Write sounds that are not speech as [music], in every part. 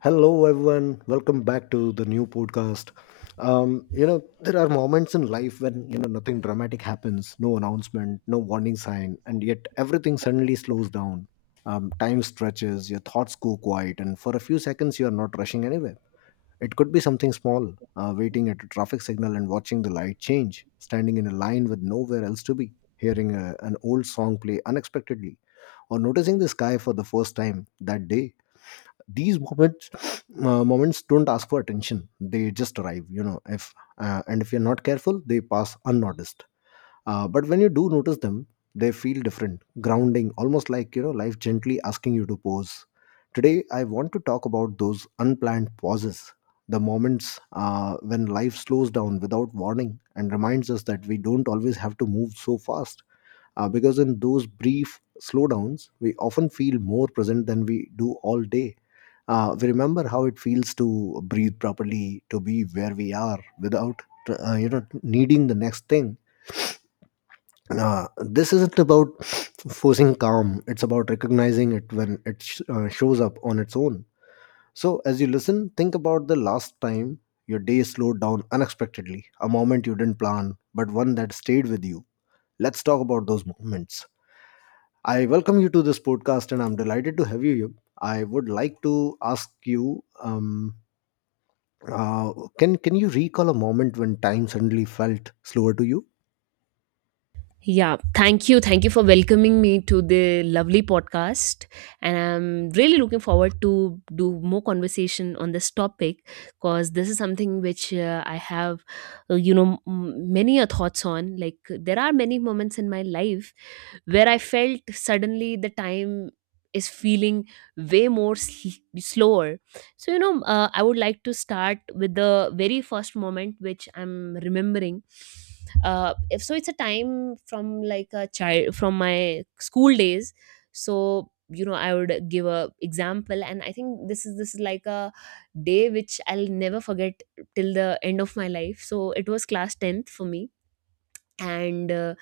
Hello, everyone. Welcome back to the new podcast. There are moments in life when nothing dramatic happens, no announcement, no warning sign, and yet everything suddenly slows down. Time stretches, your thoughts go quiet, and for a few seconds, you are not rushing anywhere. It could be something small, waiting at a traffic signal and watching the light change, standing in a line with nowhere else to be, hearing an old song play unexpectedly, or noticing the sky for the first time that day. These moments don't ask for attention, they just arrive. If you're not careful, they pass unnoticed. But when you do notice them, they feel different, grounding, almost like life gently asking you to pause. Today I want to talk about those unplanned pauses, the moments when life slows down without warning and reminds us that we don't always have to move so fast. Because in those brief slowdowns, we often feel more present than we do all day. We remember how it feels to breathe properly, to be where we are without, needing the next thing. This isn't about [sniffs] forcing calm. It's about recognizing it when it shows up on its own. So as you listen, think about the last time your day slowed down unexpectedly, a moment you didn't plan, but one that stayed with you. Let's talk about those moments. I welcome you to this podcast, and I'm delighted to have you here. I would like to ask you. Can you recall a moment when time suddenly felt slower to you? Yeah, thank you. Thank you for welcoming me to the lovely podcast. And I'm really looking forward to do more conversation on this topic because this is something which I have, many a thoughts on. Like there are many moments in my life where I felt suddenly the time is feeling way more slower. So I would like to start with the very first moment which I'm remembering, if so it's a time from like a child from my school days. So I would give a example, and I think this is like a day which I'll never forget till the end of my life. So it was class 10th for me. And uh,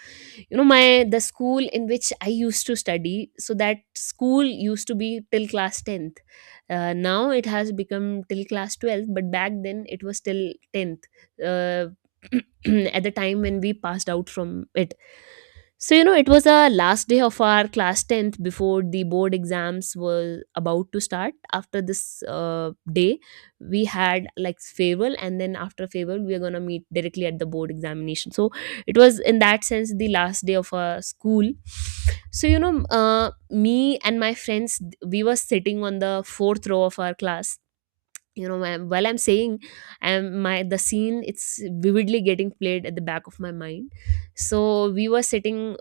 you know my the school in which I used to study, so that school used to be till class 10th. Now it has become till class 12th, but back then it was till 10th. uh, [clears throat] at the time when we passed out from it, so it was a last day of our class 10th before the board exams were about to start. After this day, we had like farewell, and then after farewell we are going to meet directly at the board examination. So it was in that sense the last day of school. So me and my friends, we were sitting on the fourth row of our class. While I'm saying, my the scene, it's vividly getting played at the back of my mind. So we were sitting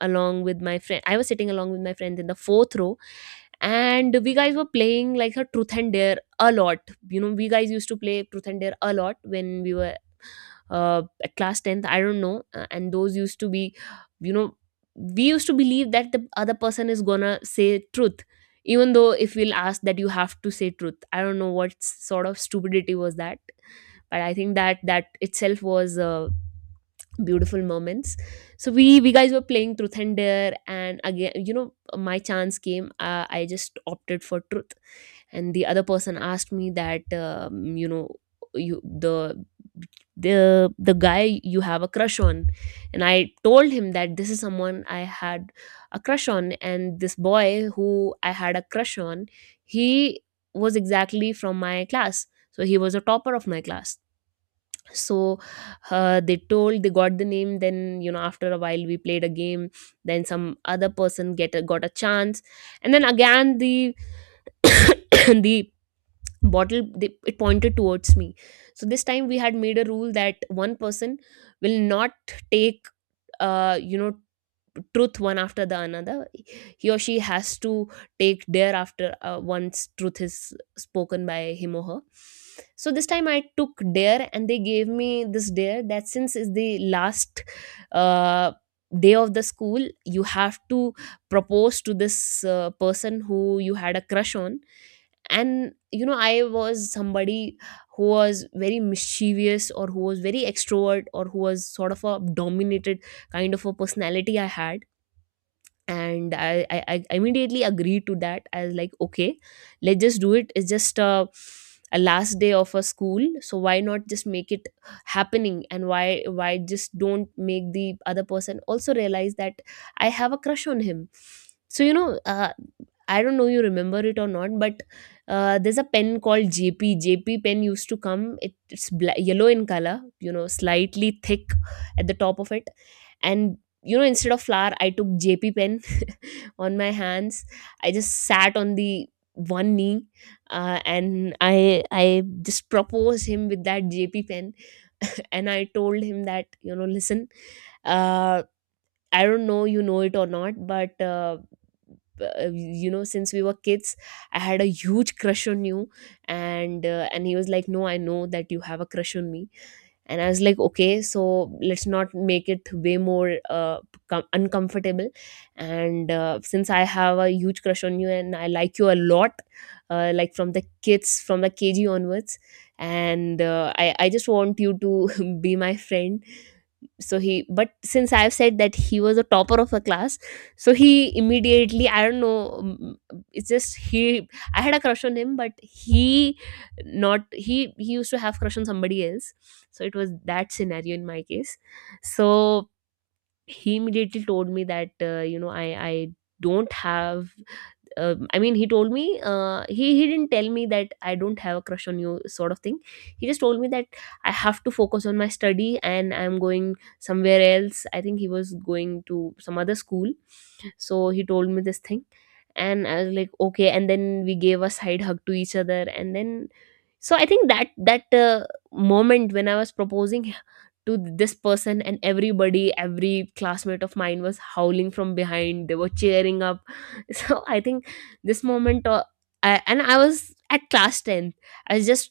along with my friend I was sitting along with my friend in the fourth row. And we guys were playing like a truth and dare a lot. We guys used to play truth and dare a lot when we were at class 10th, I don't know. And those used to be, you know we used to believe that the other person is gonna say truth, even though if we'll ask that you have to say truth. I don't know what sort of stupidity was that, but I think that that itself was beautiful moments. So we guys were playing truth and dare, and again, my chance came. I just opted for truth, and the other person asked me that, you the guy you have a crush on. And I told him that this is someone I had a crush on. And this boy who I had a crush on, he was exactly from my class, so he was a topper of my class. So they got the name. Then, after a while we played a game. Then some other person got a chance. And then again the [coughs] the bottle, it pointed towards me. So this time we had made a rule that one person will not take, uh you know truth one after the another. He or she has to take dare after, once truth is spoken by him or her. So this time I took dare, and they gave me this dare that since is the last uh, day of the school, you have to propose to this person who you had a crush on. And I was somebody who was very mischievous, or who was very extrovert, or who was sort of a dominated kind of a personality I had. And I immediately agreed to that. I was like, okay, let's just do it. It's just a last day of a school, so why not just make it happening? And why just don't make the other person also realize that I have a crush on him? So I don't know you remember it or not, but there's a pen called JP pen used to come. It's yellow in color, slightly thick at the top of it. And instead of flower, I took JP pen on my hands. I just sat on the one knee, and I just proposed him with that JP pen [laughs] and I told him that, listen, uh, I don't know you know it or not, but since we were kids, I had a huge crush on you. And he was like, no, I know that you have a crush on me. And I was like, okay, so let's not make it way more uncomfortable. And since I have a huge crush on you, and I like you a lot, like from the kg onwards. And I just want you to [laughs] be my friend. So he but since I've said that he was a topper of a class, so he immediately, I don't know, it's just he, I had a crush on him, but he, not he used to have crush on somebody else. So it was that scenario in my case. So he immediately told me that, I don't have, I mean, he told me, he didn't tell me that I don't have a crush on you sort of thing. He just told me that I have to focus on my study, and I'm going somewhere else. I think he was going to some other school. So he told me this thing. And I was like, "Okay." And then we gave a side hug to each other, and then, so I think that that moment when I was proposing to this person, and every classmate of mine was howling from behind, they were cheering up [laughs] so I think this moment, and I was at class 10. I was just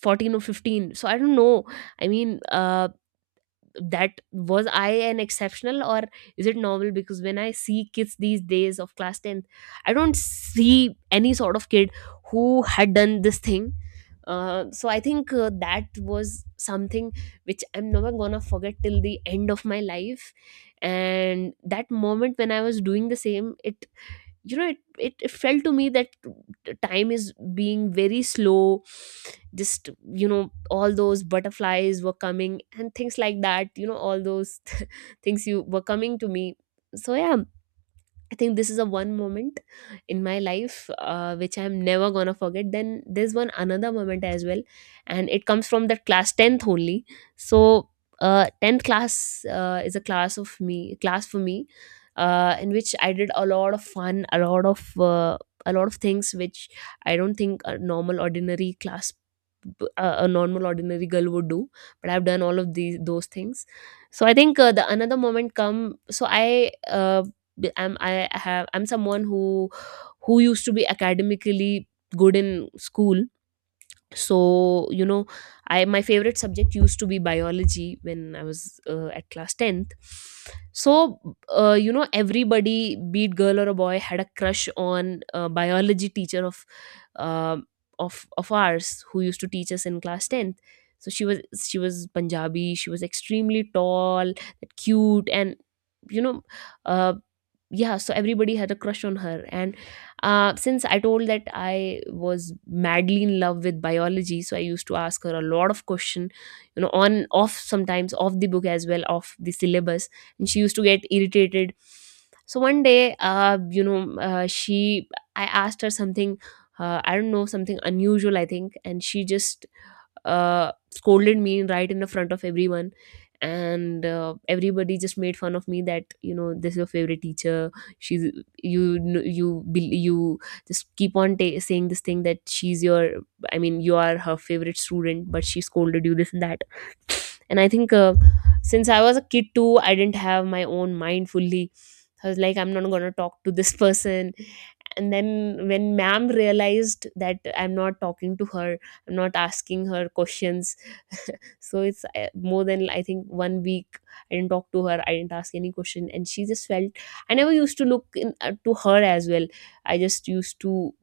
14 or 15, so I don't know. I mean, that was I an exceptional, or is it normal? Because when I see kids these days of class 10th, I don't see any sort of kid who had done this thing. So I think that was something which I'm never gonna forget till the end of my life. And that moment when I was doing the same, it you know it, it it felt to me that time is being very slow. Just, all those butterflies were coming and things like that, all those [laughs] things you were coming to me. So yeah, I think this is a one moment in my life, which I'm never gonna forget. Then there's one another moment as well, and it comes from that class tenth only. So tenth class, is a class for me, in which I did a lot of fun, a lot of things which I don't think a normal ordinary girl would do. But I've done all of these those things. So I think the another moment come. So I uh, b- I'm I have I'm someone who used to be academically good in school. So I my favorite subject used to be biology when I was at class 10th. So everybody, be it girl or a boy, had a crush on a biology teacher um of ours who used to teach us in class 10th. So she was Punjabi, she was extremely tall, cute, and you know uh, yeah. So everybody had a crush on her. And since I told that I was madly in love with biology, so I used to ask her a lot of question, on off sometimes, off the book as well, off the syllabus, and she used to get irritated. So one day, you know, she I asked her something, I don't know, something unusual, I think, and she just scolded me right in the front of everyone, and everybody just made fun of me that this is your favorite teacher. She's you kn- you bel- you just keep on ta saying this thing that she's your I mean you are her favorite student, but she scolded you this and that. And I think since I was a kid too, I didn't have my own mind fully. I was like, I'm not going to talk to this [laughs] person. And then when ma'am realized that I'm not talking to her, I'm not asking her questions, so it's more than I think 1 week, I didn't talk to her, I didn't ask any question, and she just felt. I never used to look to her as well. I just used to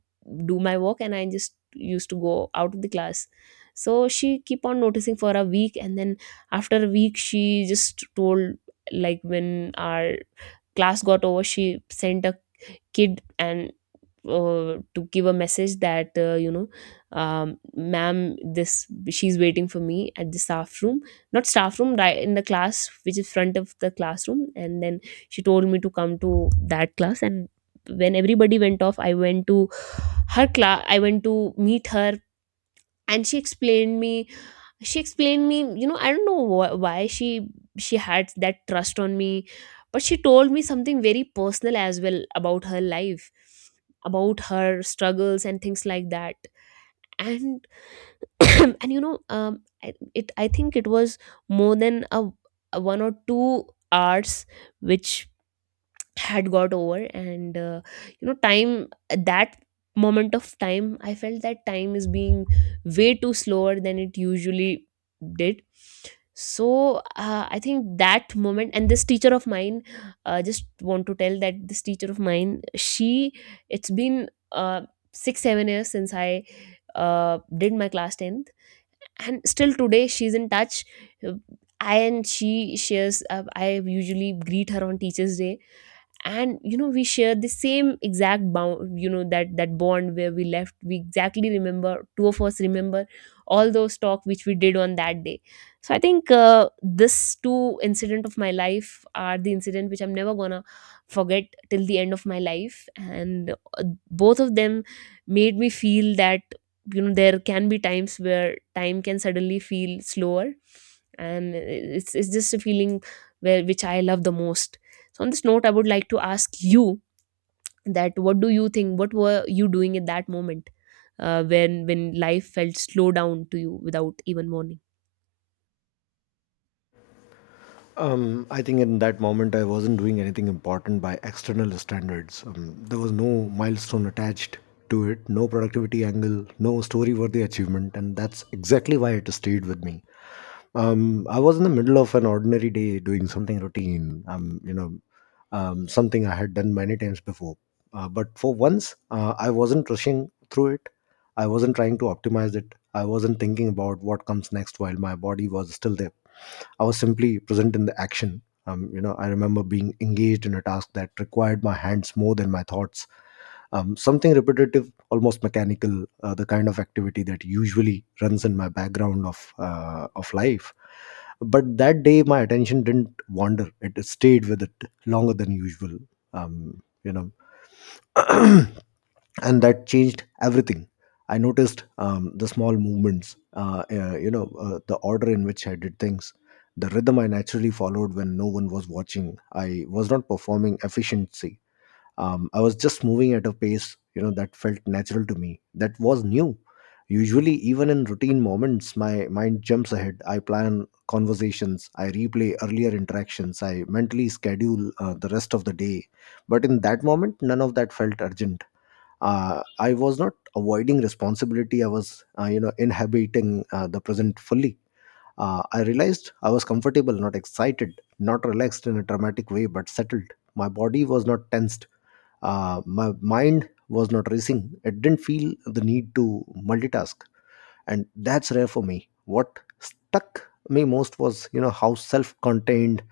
do my work, and I just used to go out of the class. So she keep on noticing for a week, and then after a week she just told, like, when our class got over, she sent a kid and to give a message that ma'am this, she's waiting for me at the staff room, not staff room, right in the class which is front of the classroom, and then she told me to come to that class. And when everybody went off, I went to her class, I went to meet her. And she explained me, you know, I don't know why she had that trust on me, but she told me something very personal as well about her life, about her struggles and things like that. And [coughs] [clears throat] and you know I- it I think it was more than a 1 or 2 hours which had got over. And time at that moment of time, I felt that time is being way too slower than it usually did. So I think that moment and this teacher of mine, just want to tell that this teacher of mine, she, it's been 6 7 years since I did my class 10th, and still today she's in touch. Uh, I and she shares, I usually greet her on Teachers Day. And you know we share the same exact bound you know, that that bond where we left, we exactly remember, two of us remember all those talk which we did on that day. So I think this two incident of my life are the incident which I'm never gonna forget till the end of my life. And both of them made me feel that, you know, there can be times where time can suddenly feel slower. And it's just a feeling where which I love the most. So on this note, I would like to ask you that, what do you think? What were you doing at that moment when life felt slow down to you without even warning? I think in that moment I wasn't doing anything important by external standards. There was no milestone attached to it, no productivity angle, no story-worthy achievement, and that's exactly why it stayed with me. I was in the middle of an ordinary day doing something routine. Something I had done many times before. But for once, I wasn't rushing through it. I wasn't trying to optimize it. I wasn't thinking about what comes next while my body was still there. I was simply present in the action. I remember being engaged in a task that required my hands more than my thoughts, something repetitive, almost mechanical, the kind of activity that usually runs in my background of life. But that day my attention didn't wander, it stayed with it longer than usual. um, you know [clears throat] and that changed everything. I noticed the small movements, the order in which I did things, the rhythm I naturally followed when no one was watching. I was not performing efficiency. I was just moving at a pace that felt natural to me. That was new. Usually, even in routine moments, my mind jumps ahead. I plan conversations, I replay earlier interactions, I mentally schedule the rest of the day. But in that moment, none of that felt urgent. I was not avoiding responsibility. I was, inhabiting the present fully. I realized I was comfortable, not excited, not relaxed in a dramatic way, but settled. My body was not tensed. My mind was not racing. It didn't feel the need to multitask, and that's rare for me. What stuck me most was how self-contained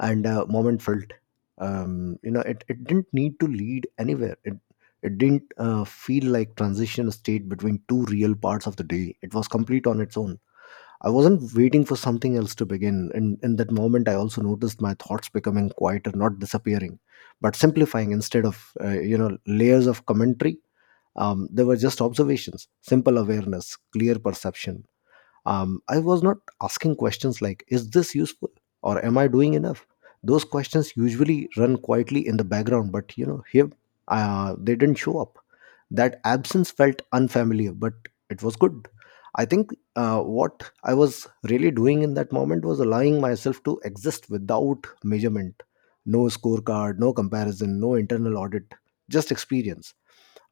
and moment felt. It didn't need to lead anywhere. It didn't feel like transition state between two real parts of the day. It was complete on its own. I wasn't waiting for something else to begin. In that moment, I also noticed my thoughts becoming quieter, not disappearing, but simplifying, instead of, layers of commentary. They were just observations, simple awareness, clear perception. I was not asking questions like, is this useful? Or am I doing enough? Those questions usually run quietly in the background, but here they didn't show up. That absence felt unfamiliar, but it was good. I think what I was really doing in that moment was allowing myself to exist without measurement. No scorecard, no comparison, no internal audit, just experience.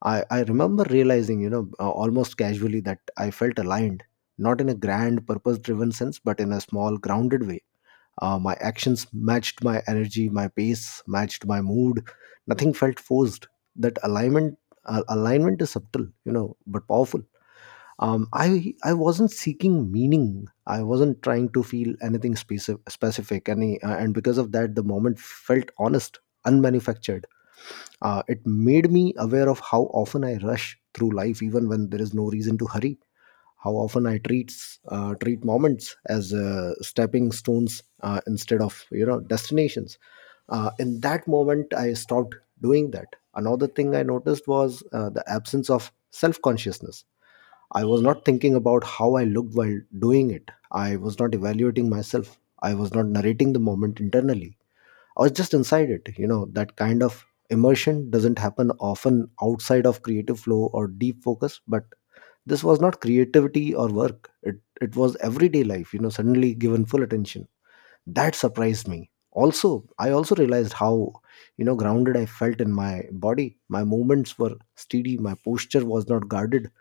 I remember realizing, almost casually, that I felt aligned, not in a grand purpose driven sense, but in a small grounded way. My actions matched my energy, my pace matched my mood. Nothing felt forced. That alignment is subtle, you know, but powerful. I wasn't seeking meaning. I wasn't trying to feel anything specific. And because of that, the moment felt honest, unmanufactured. It made me aware of how often I rush through life, even when there is no reason to hurry, how often I treat moments as stepping stones, instead of destinations. In that moment, I stopped doing that. Another thing I noticed was the absence of self consciousness. I was not thinking about how I looked while doing it. I was not evaluating myself. I was not narrating the moment internally. I was just inside it. You know, that kind of immersion doesn't happen often outside of creative flow or deep focus, but this was not creativity or work. It was everyday life, you know, suddenly given full attention. That surprised me. Also, I also realized how grounded I felt in my body. My movements were steady, my posture was not guarded,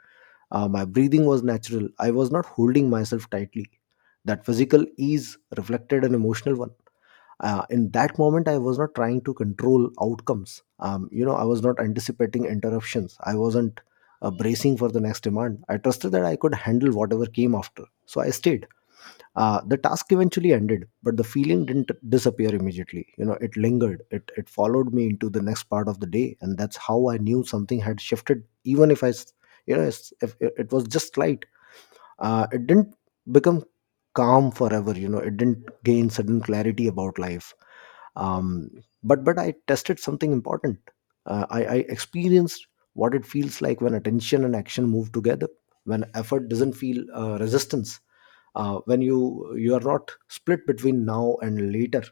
my breathing was natural. I was not holding myself tightly. That physical ease reflected an emotional one. In that moment, I was not trying to control outcomes. I was not anticipating interruptions. I wasn't bracing for the next demand. I trusted that I could handle whatever came after, so I stayed. The task eventually ended, but the feeling didn't disappear immediately. It lingered, it followed me into the next part of the day, and that's how I knew something had shifted, even if I s- you know it's- if it it was just light. It didn't become calm forever. It didn't gain sudden clarity about life. Um, but but I tested something important. I experienced what it feels like when attention and action move together, when effort doesn't feel resistance, when you are not split between now and later.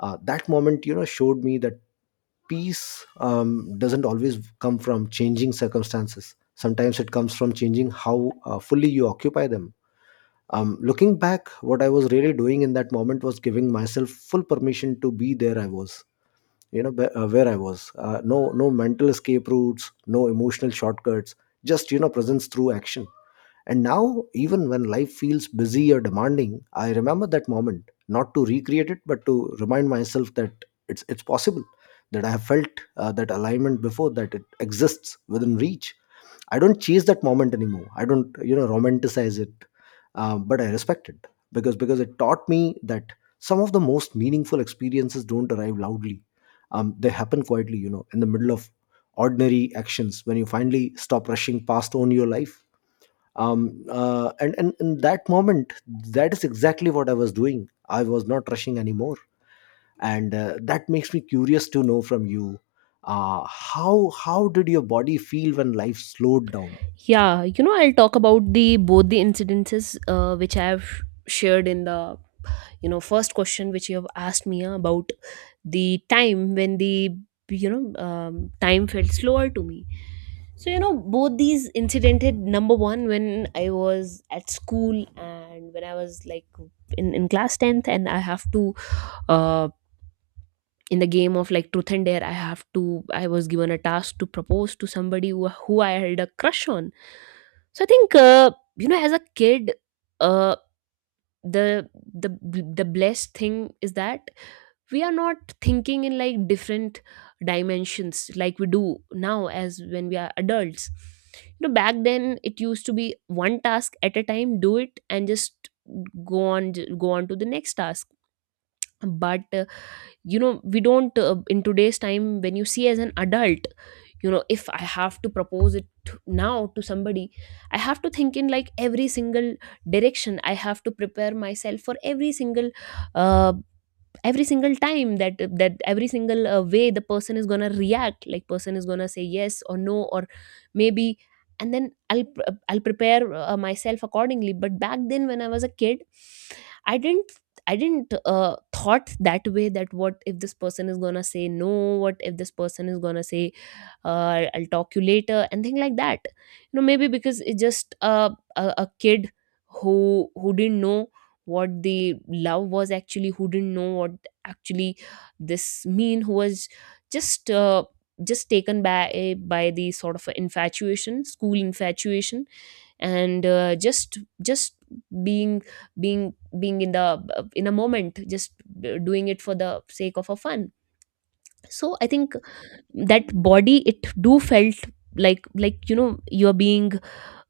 That moment, showed me that peace doesn't always come from changing circumstances. Sometimes it comes from changing how fully you occupy them. Looking back, what I was really doing in that moment was giving myself full permission to be there. I was, where I was, no mental escape routes, no emotional shortcuts, just presence through action. And now, even when life feels busy or demanding, I remember that moment, not to recreate it, but to remind myself that it's possible, that I have felt that alignment before, that it exists within reach. I don't chase that moment anymore. I don't romanticize it, but I respect it, because it taught me that some of the most meaningful experiences don't arrive loudly. They happen quietly, you know, in the middle of ordinary actions, when you finally stop rushing past on your life. And in that moment, that is exactly what I was doing. I was not rushing anymore, and that makes me curious to know from you. How did your body feel when life slowed down? Yeah, you know, I'll talk about the both the incidences which I have shared in the, you know, first question which you have asked me about the time when the, you know time felt slower to me. So you know both these incident had, number one, when I was at school and when I was like in class 10th, and I have to, uh, in the game of like truth and dare, I have to, I was given a task to propose to somebody who I had a crush on. So I think you know, as a kid, uh, the the the blessed thing is that we are not thinking in like different dimensions like we do now as when we are adults. You know, back then it used to be one task at a time, do it, and just go on go on to the next task. But you know, we don't in today's time when you see as an adult, you know, if I have to propose it now to somebody, I have to think in like every single direction, I have to prepare myself for uh, every single time that every single way the person is gonna react, like person is gonna say yes or no or maybe, and then I'll prepare myself accordingly. But back then when I was a kid, i didn't I didn't thought that way, that what if this person is gonna say no, what if this person is gonna say, I'll talk you later and things like that. You know, maybe because it's just a kid who didn't know what the love was actually, who didn't know what actually this mean, who was just uh, just taken by the sort of infatuation, school infatuation, and just being being in a moment, just doing it for the sake of a fun. So I think that body, it do felt like, you know, you're being,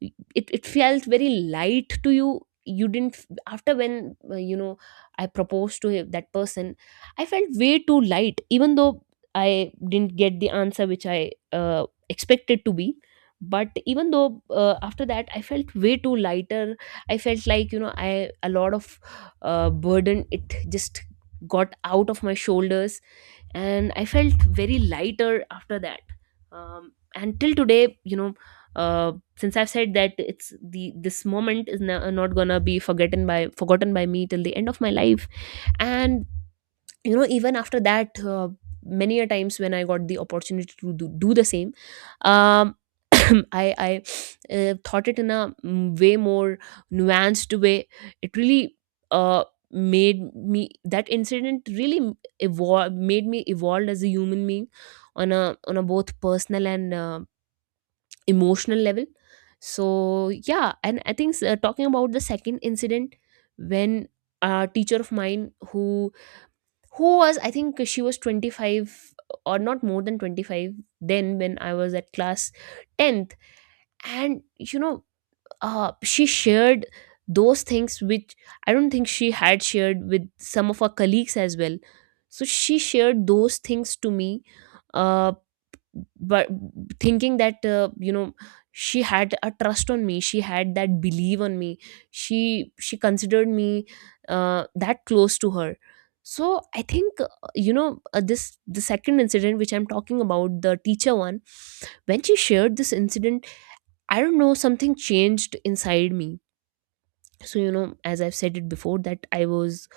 it felt very light to you. You didn't after when, I proposed to that person, I felt way too light, even though I didn't get the answer which I expected to be. But even though, after that I felt way too lighter. I felt like, you know, I a lot of burden, it just got out of my shoulders, and I felt very lighter after that. And till today, you know, since I've said that it's the this moment is not gonna be forgotten by me till the end of my life. And you know, even after that, many a times when I got the opportunity to do the same, um, [clears throat] I thought it in a way more nuanced way. It really uh, made me that incident really evolved made me evolved as a human being on a both personal and emotional level. So yeah, and I think talking about the second incident, when a teacher of mine, who was, I think she was 25, or not more than 25, then when I was at class tenth. And you know she shared those things which I don't think she had shared with some of her colleagues as well. So she shared those things to me, uh, but thinking that, she had a trust on me, she had that belief on me, she considered me that close to her. So I think this the second incident which I'm talking about, the teacher one, when she shared this incident, I don't know, something changed inside me. So, you know, as I've said it before, that I was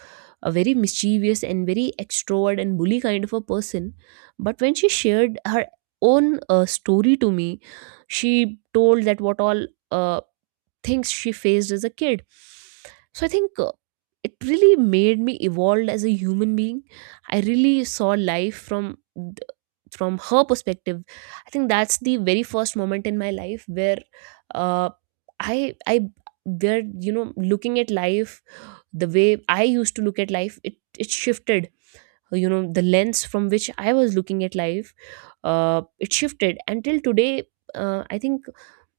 a very mischievous and very extrovert and bully kind of a person. But when she shared her own story to me, she told that what all uh, things she faced as a kid. So I think it really made me evolved as a human being. I really saw life from her perspective. I think that's the very first moment in my life where, uh, I where, you know, looking at life the way I used to look at life, it shifted. You know, the lens from which I was looking at life, it shifted. Until today, I think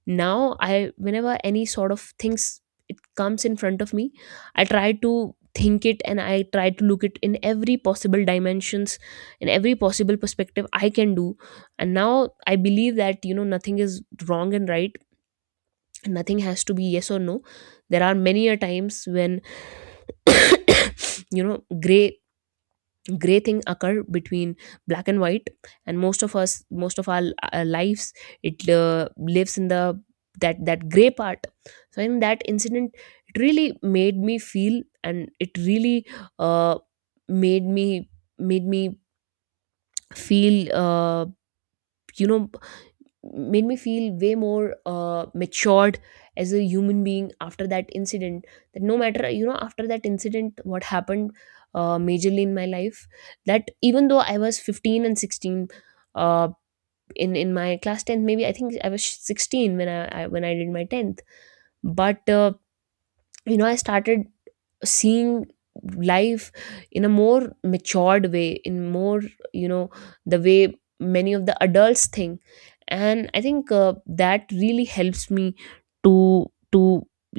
now, I whenever any sort of things, it comes in front of me, I try to think it and I try to look it in every possible dimensions, in every possible perspective I can do. And now I believe that, you know, nothing is wrong and right, and nothing has to be yes or no. There are many a times when [coughs] you know gray thing occur between black and white, and most of our lives, it lives in the that gray part. So in that incident, it really made me feel, and it really uh, made me made me feel, you know made me feel way more matured as a human being after that incident. That no matter, you know, after that incident what happened majorly in my life, that even though I was 15 and 16, uh, in my class 10th, maybe I think I was 16 when I when I did my 10th. But you know, I started seeing life in a more matured way, in more, you know, the way many of the adults think. And I think that really helps me to to,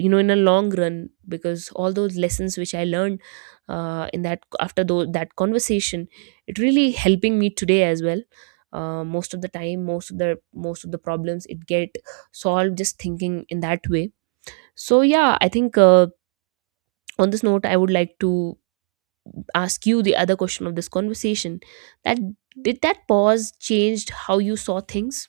you know, in a long run, because all those lessons which I learned in that that conversation, it really helping me today as well. Most of the time, most of the problems, it get solved just thinking in that way. So yeah, I think on this note, I would like to ask you the other question of this conversation, that did that pause changed how you saw things?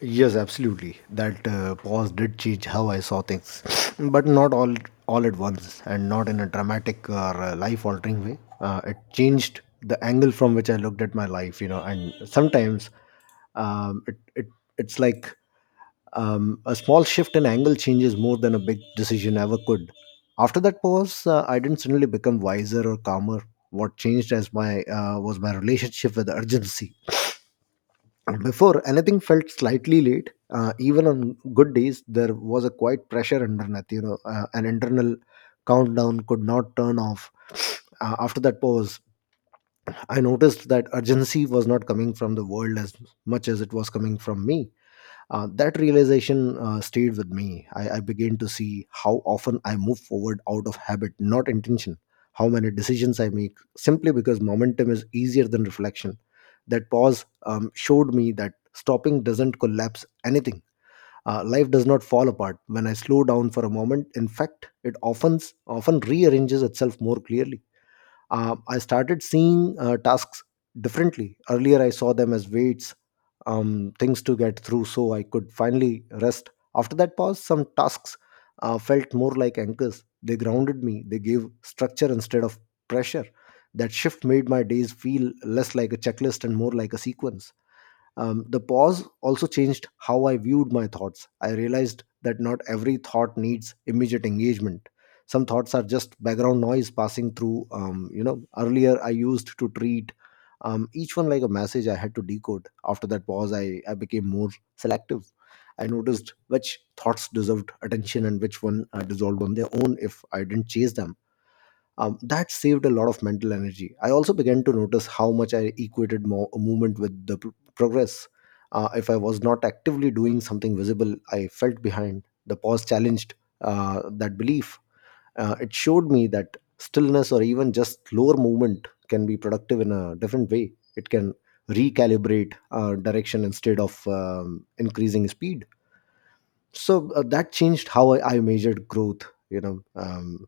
Yes, absolutely. That pause did change how I saw things, [sniffs] but not all at once, and not in a dramatic or life-altering way. It changed the angle from which I looked at my life, you know. And sometimes, um, it, it it's like a small shift in angle changes more than a big decision ever could. After that pause, I didn't suddenly become wiser or calmer. What changed as my was my relationship with urgency. Before, anything felt slightly late, even on good days, there was a quiet pressure underneath. You know, an internal countdown could not turn off. [sniffs] After that pause, I noticed that urgency was not coming from the world as much as it was coming from me. That realization stayed with me. I began to see how often I move forward out of habit, not intention, how many decisions I make simply because momentum is easier than reflection. That pause showed me that stopping doesn't collapse anything. Life does not fall apart when I slow down for a moment. In fact, it often rearranges itself more clearly. I started seeing tasks differently. Earlier, I saw them as weights, things to get through, so I could finally rest. After that pause, some tasks felt more like anchors. They grounded me, they gave structure instead of pressure. That shift made my days feel less like a checklist and more like a sequence. The pause also changed how I viewed my thoughts. I realized that not every thought needs immediate engagement. Some thoughts are just background noise passing through. Earlier I used to treat each one like a message I had to decode. After that pause, I became more selective. I noticed which thoughts deserved attention and which one dissolved on their own if I didn't chase them. That saved a lot of mental energy. I also began to notice how much I equated movement with the progress. If I was not actively doing something visible, I felt behind. The pause challenged that belief. It showed me that stillness or even just slower movement can be productive in a different way. It can recalibrate direction instead of increasing speed. So that changed how I measured growth, you know um,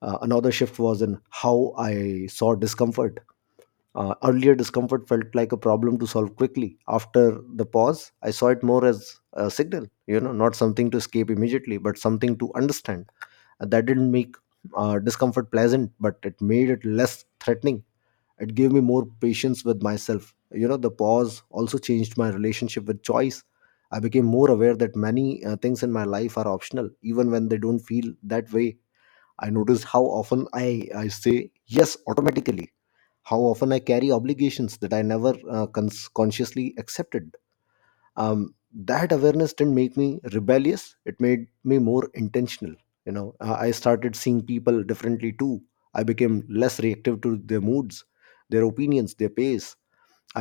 uh, Another shift was in how I saw discomfort. Earlier discomfort felt like a problem to solve quickly. After the pause I saw it more as a signal, you know, not something to escape immediately but something to understand. And that didn't make discomfort pleasant, but it made it less threatening. It gave me more patience with myself. You know, the pause also changed my relationship with choice. I became more aware that many things in my life are optional, even when they don't feel that way. I noticed how often I say yes automatically, how often I carry obligations that I never consciously accepted. That awareness didn't make me rebellious, it made me more intentional. You know, I started seeing people differently too. I became less reactive to their moods, their opinions, their pace.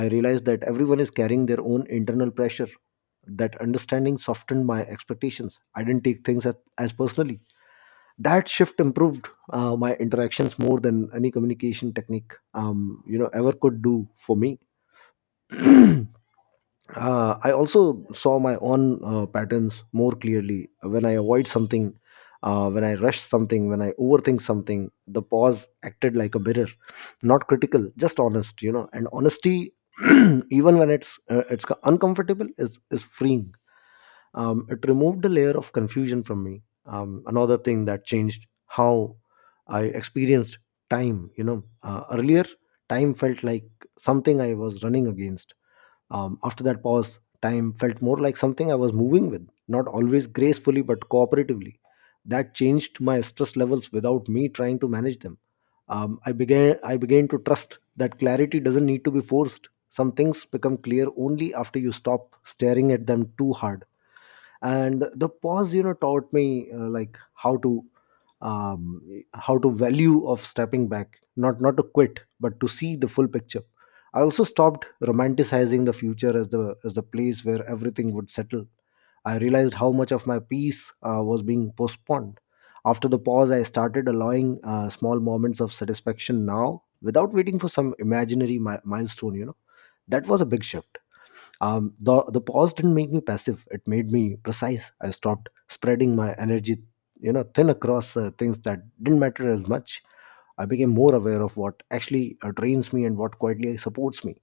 I realized that everyone is carrying their own internal pressure. That understanding softened my expectations. I didn't take things as personally. That shift improved my interactions more than any communication technique um, you know ever could do for me. [clears throat] I also saw my own patterns more clearly, when I avoid something, when I rush something, when I overthink something. The pause acted like a mirror, not critical, just honest, you know. And honesty, [clears throat] even when it's uncomfortable, is freeing. It removed a layer of confusion from me. Another thing that changed how I experienced time. You know, earlier time felt like something I was running against. After that pause, time felt more like something I was moving with, not always gracefully but cooperatively. That changed my stress levels without me trying to manage them. I began to trust that clarity doesn't need to be forced. Some things become clear only after you stop staring at them too hard. And the pause, you know, taught me like um, how to value of stepping back, not to quit but to see the full picture. I also stopped romanticizing the future as the place where everything would settle. I realized how much of my peace was being postponed. After the pause I started allowing small moments of satisfaction now without waiting for some imaginary milestone, you know. That was a big shift. The pause didn't make me passive; it made me precise. I stopped spreading my energy, you know, thin across things that didn't matter as much. I became more aware of what actually drains me and what quietly supports me.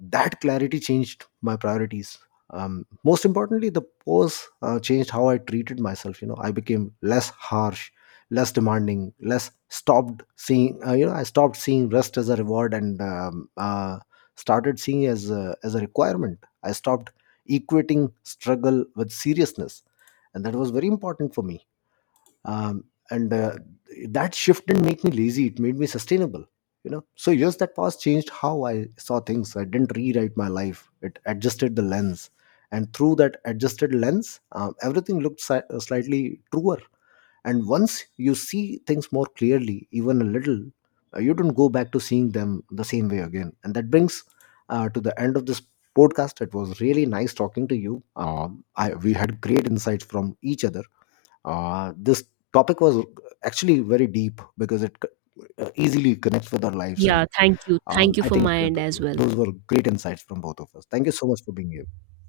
That clarity changed my priorities. Most importantly, the pose changed how I treated myself. You know, I became less harsh, less demanding, less stopped seeing you know, I stopped seeing rest as a reward, and started seeing as as a requirement. I stopped equating struggle with seriousness, and that was very important for me. Um, and That shift didn't make me lazy, it made me sustainable, you know. So years that passed changed how I saw things. I didn't rewrite my life, it adjusted the lens. And through that adjusted lens, everything looked slightly truer. And once you see things more clearly, even a little, you don't go back to seeing them the same way again. And that brings to the end of this podcast. It was really nice talking to you. We had great insights from each other. This topic was actually very deep because it easily connects with our lives, and Yeah, thank you. Thank you I for think my end as well. those were great insights from both of us. Thank you so much for being here.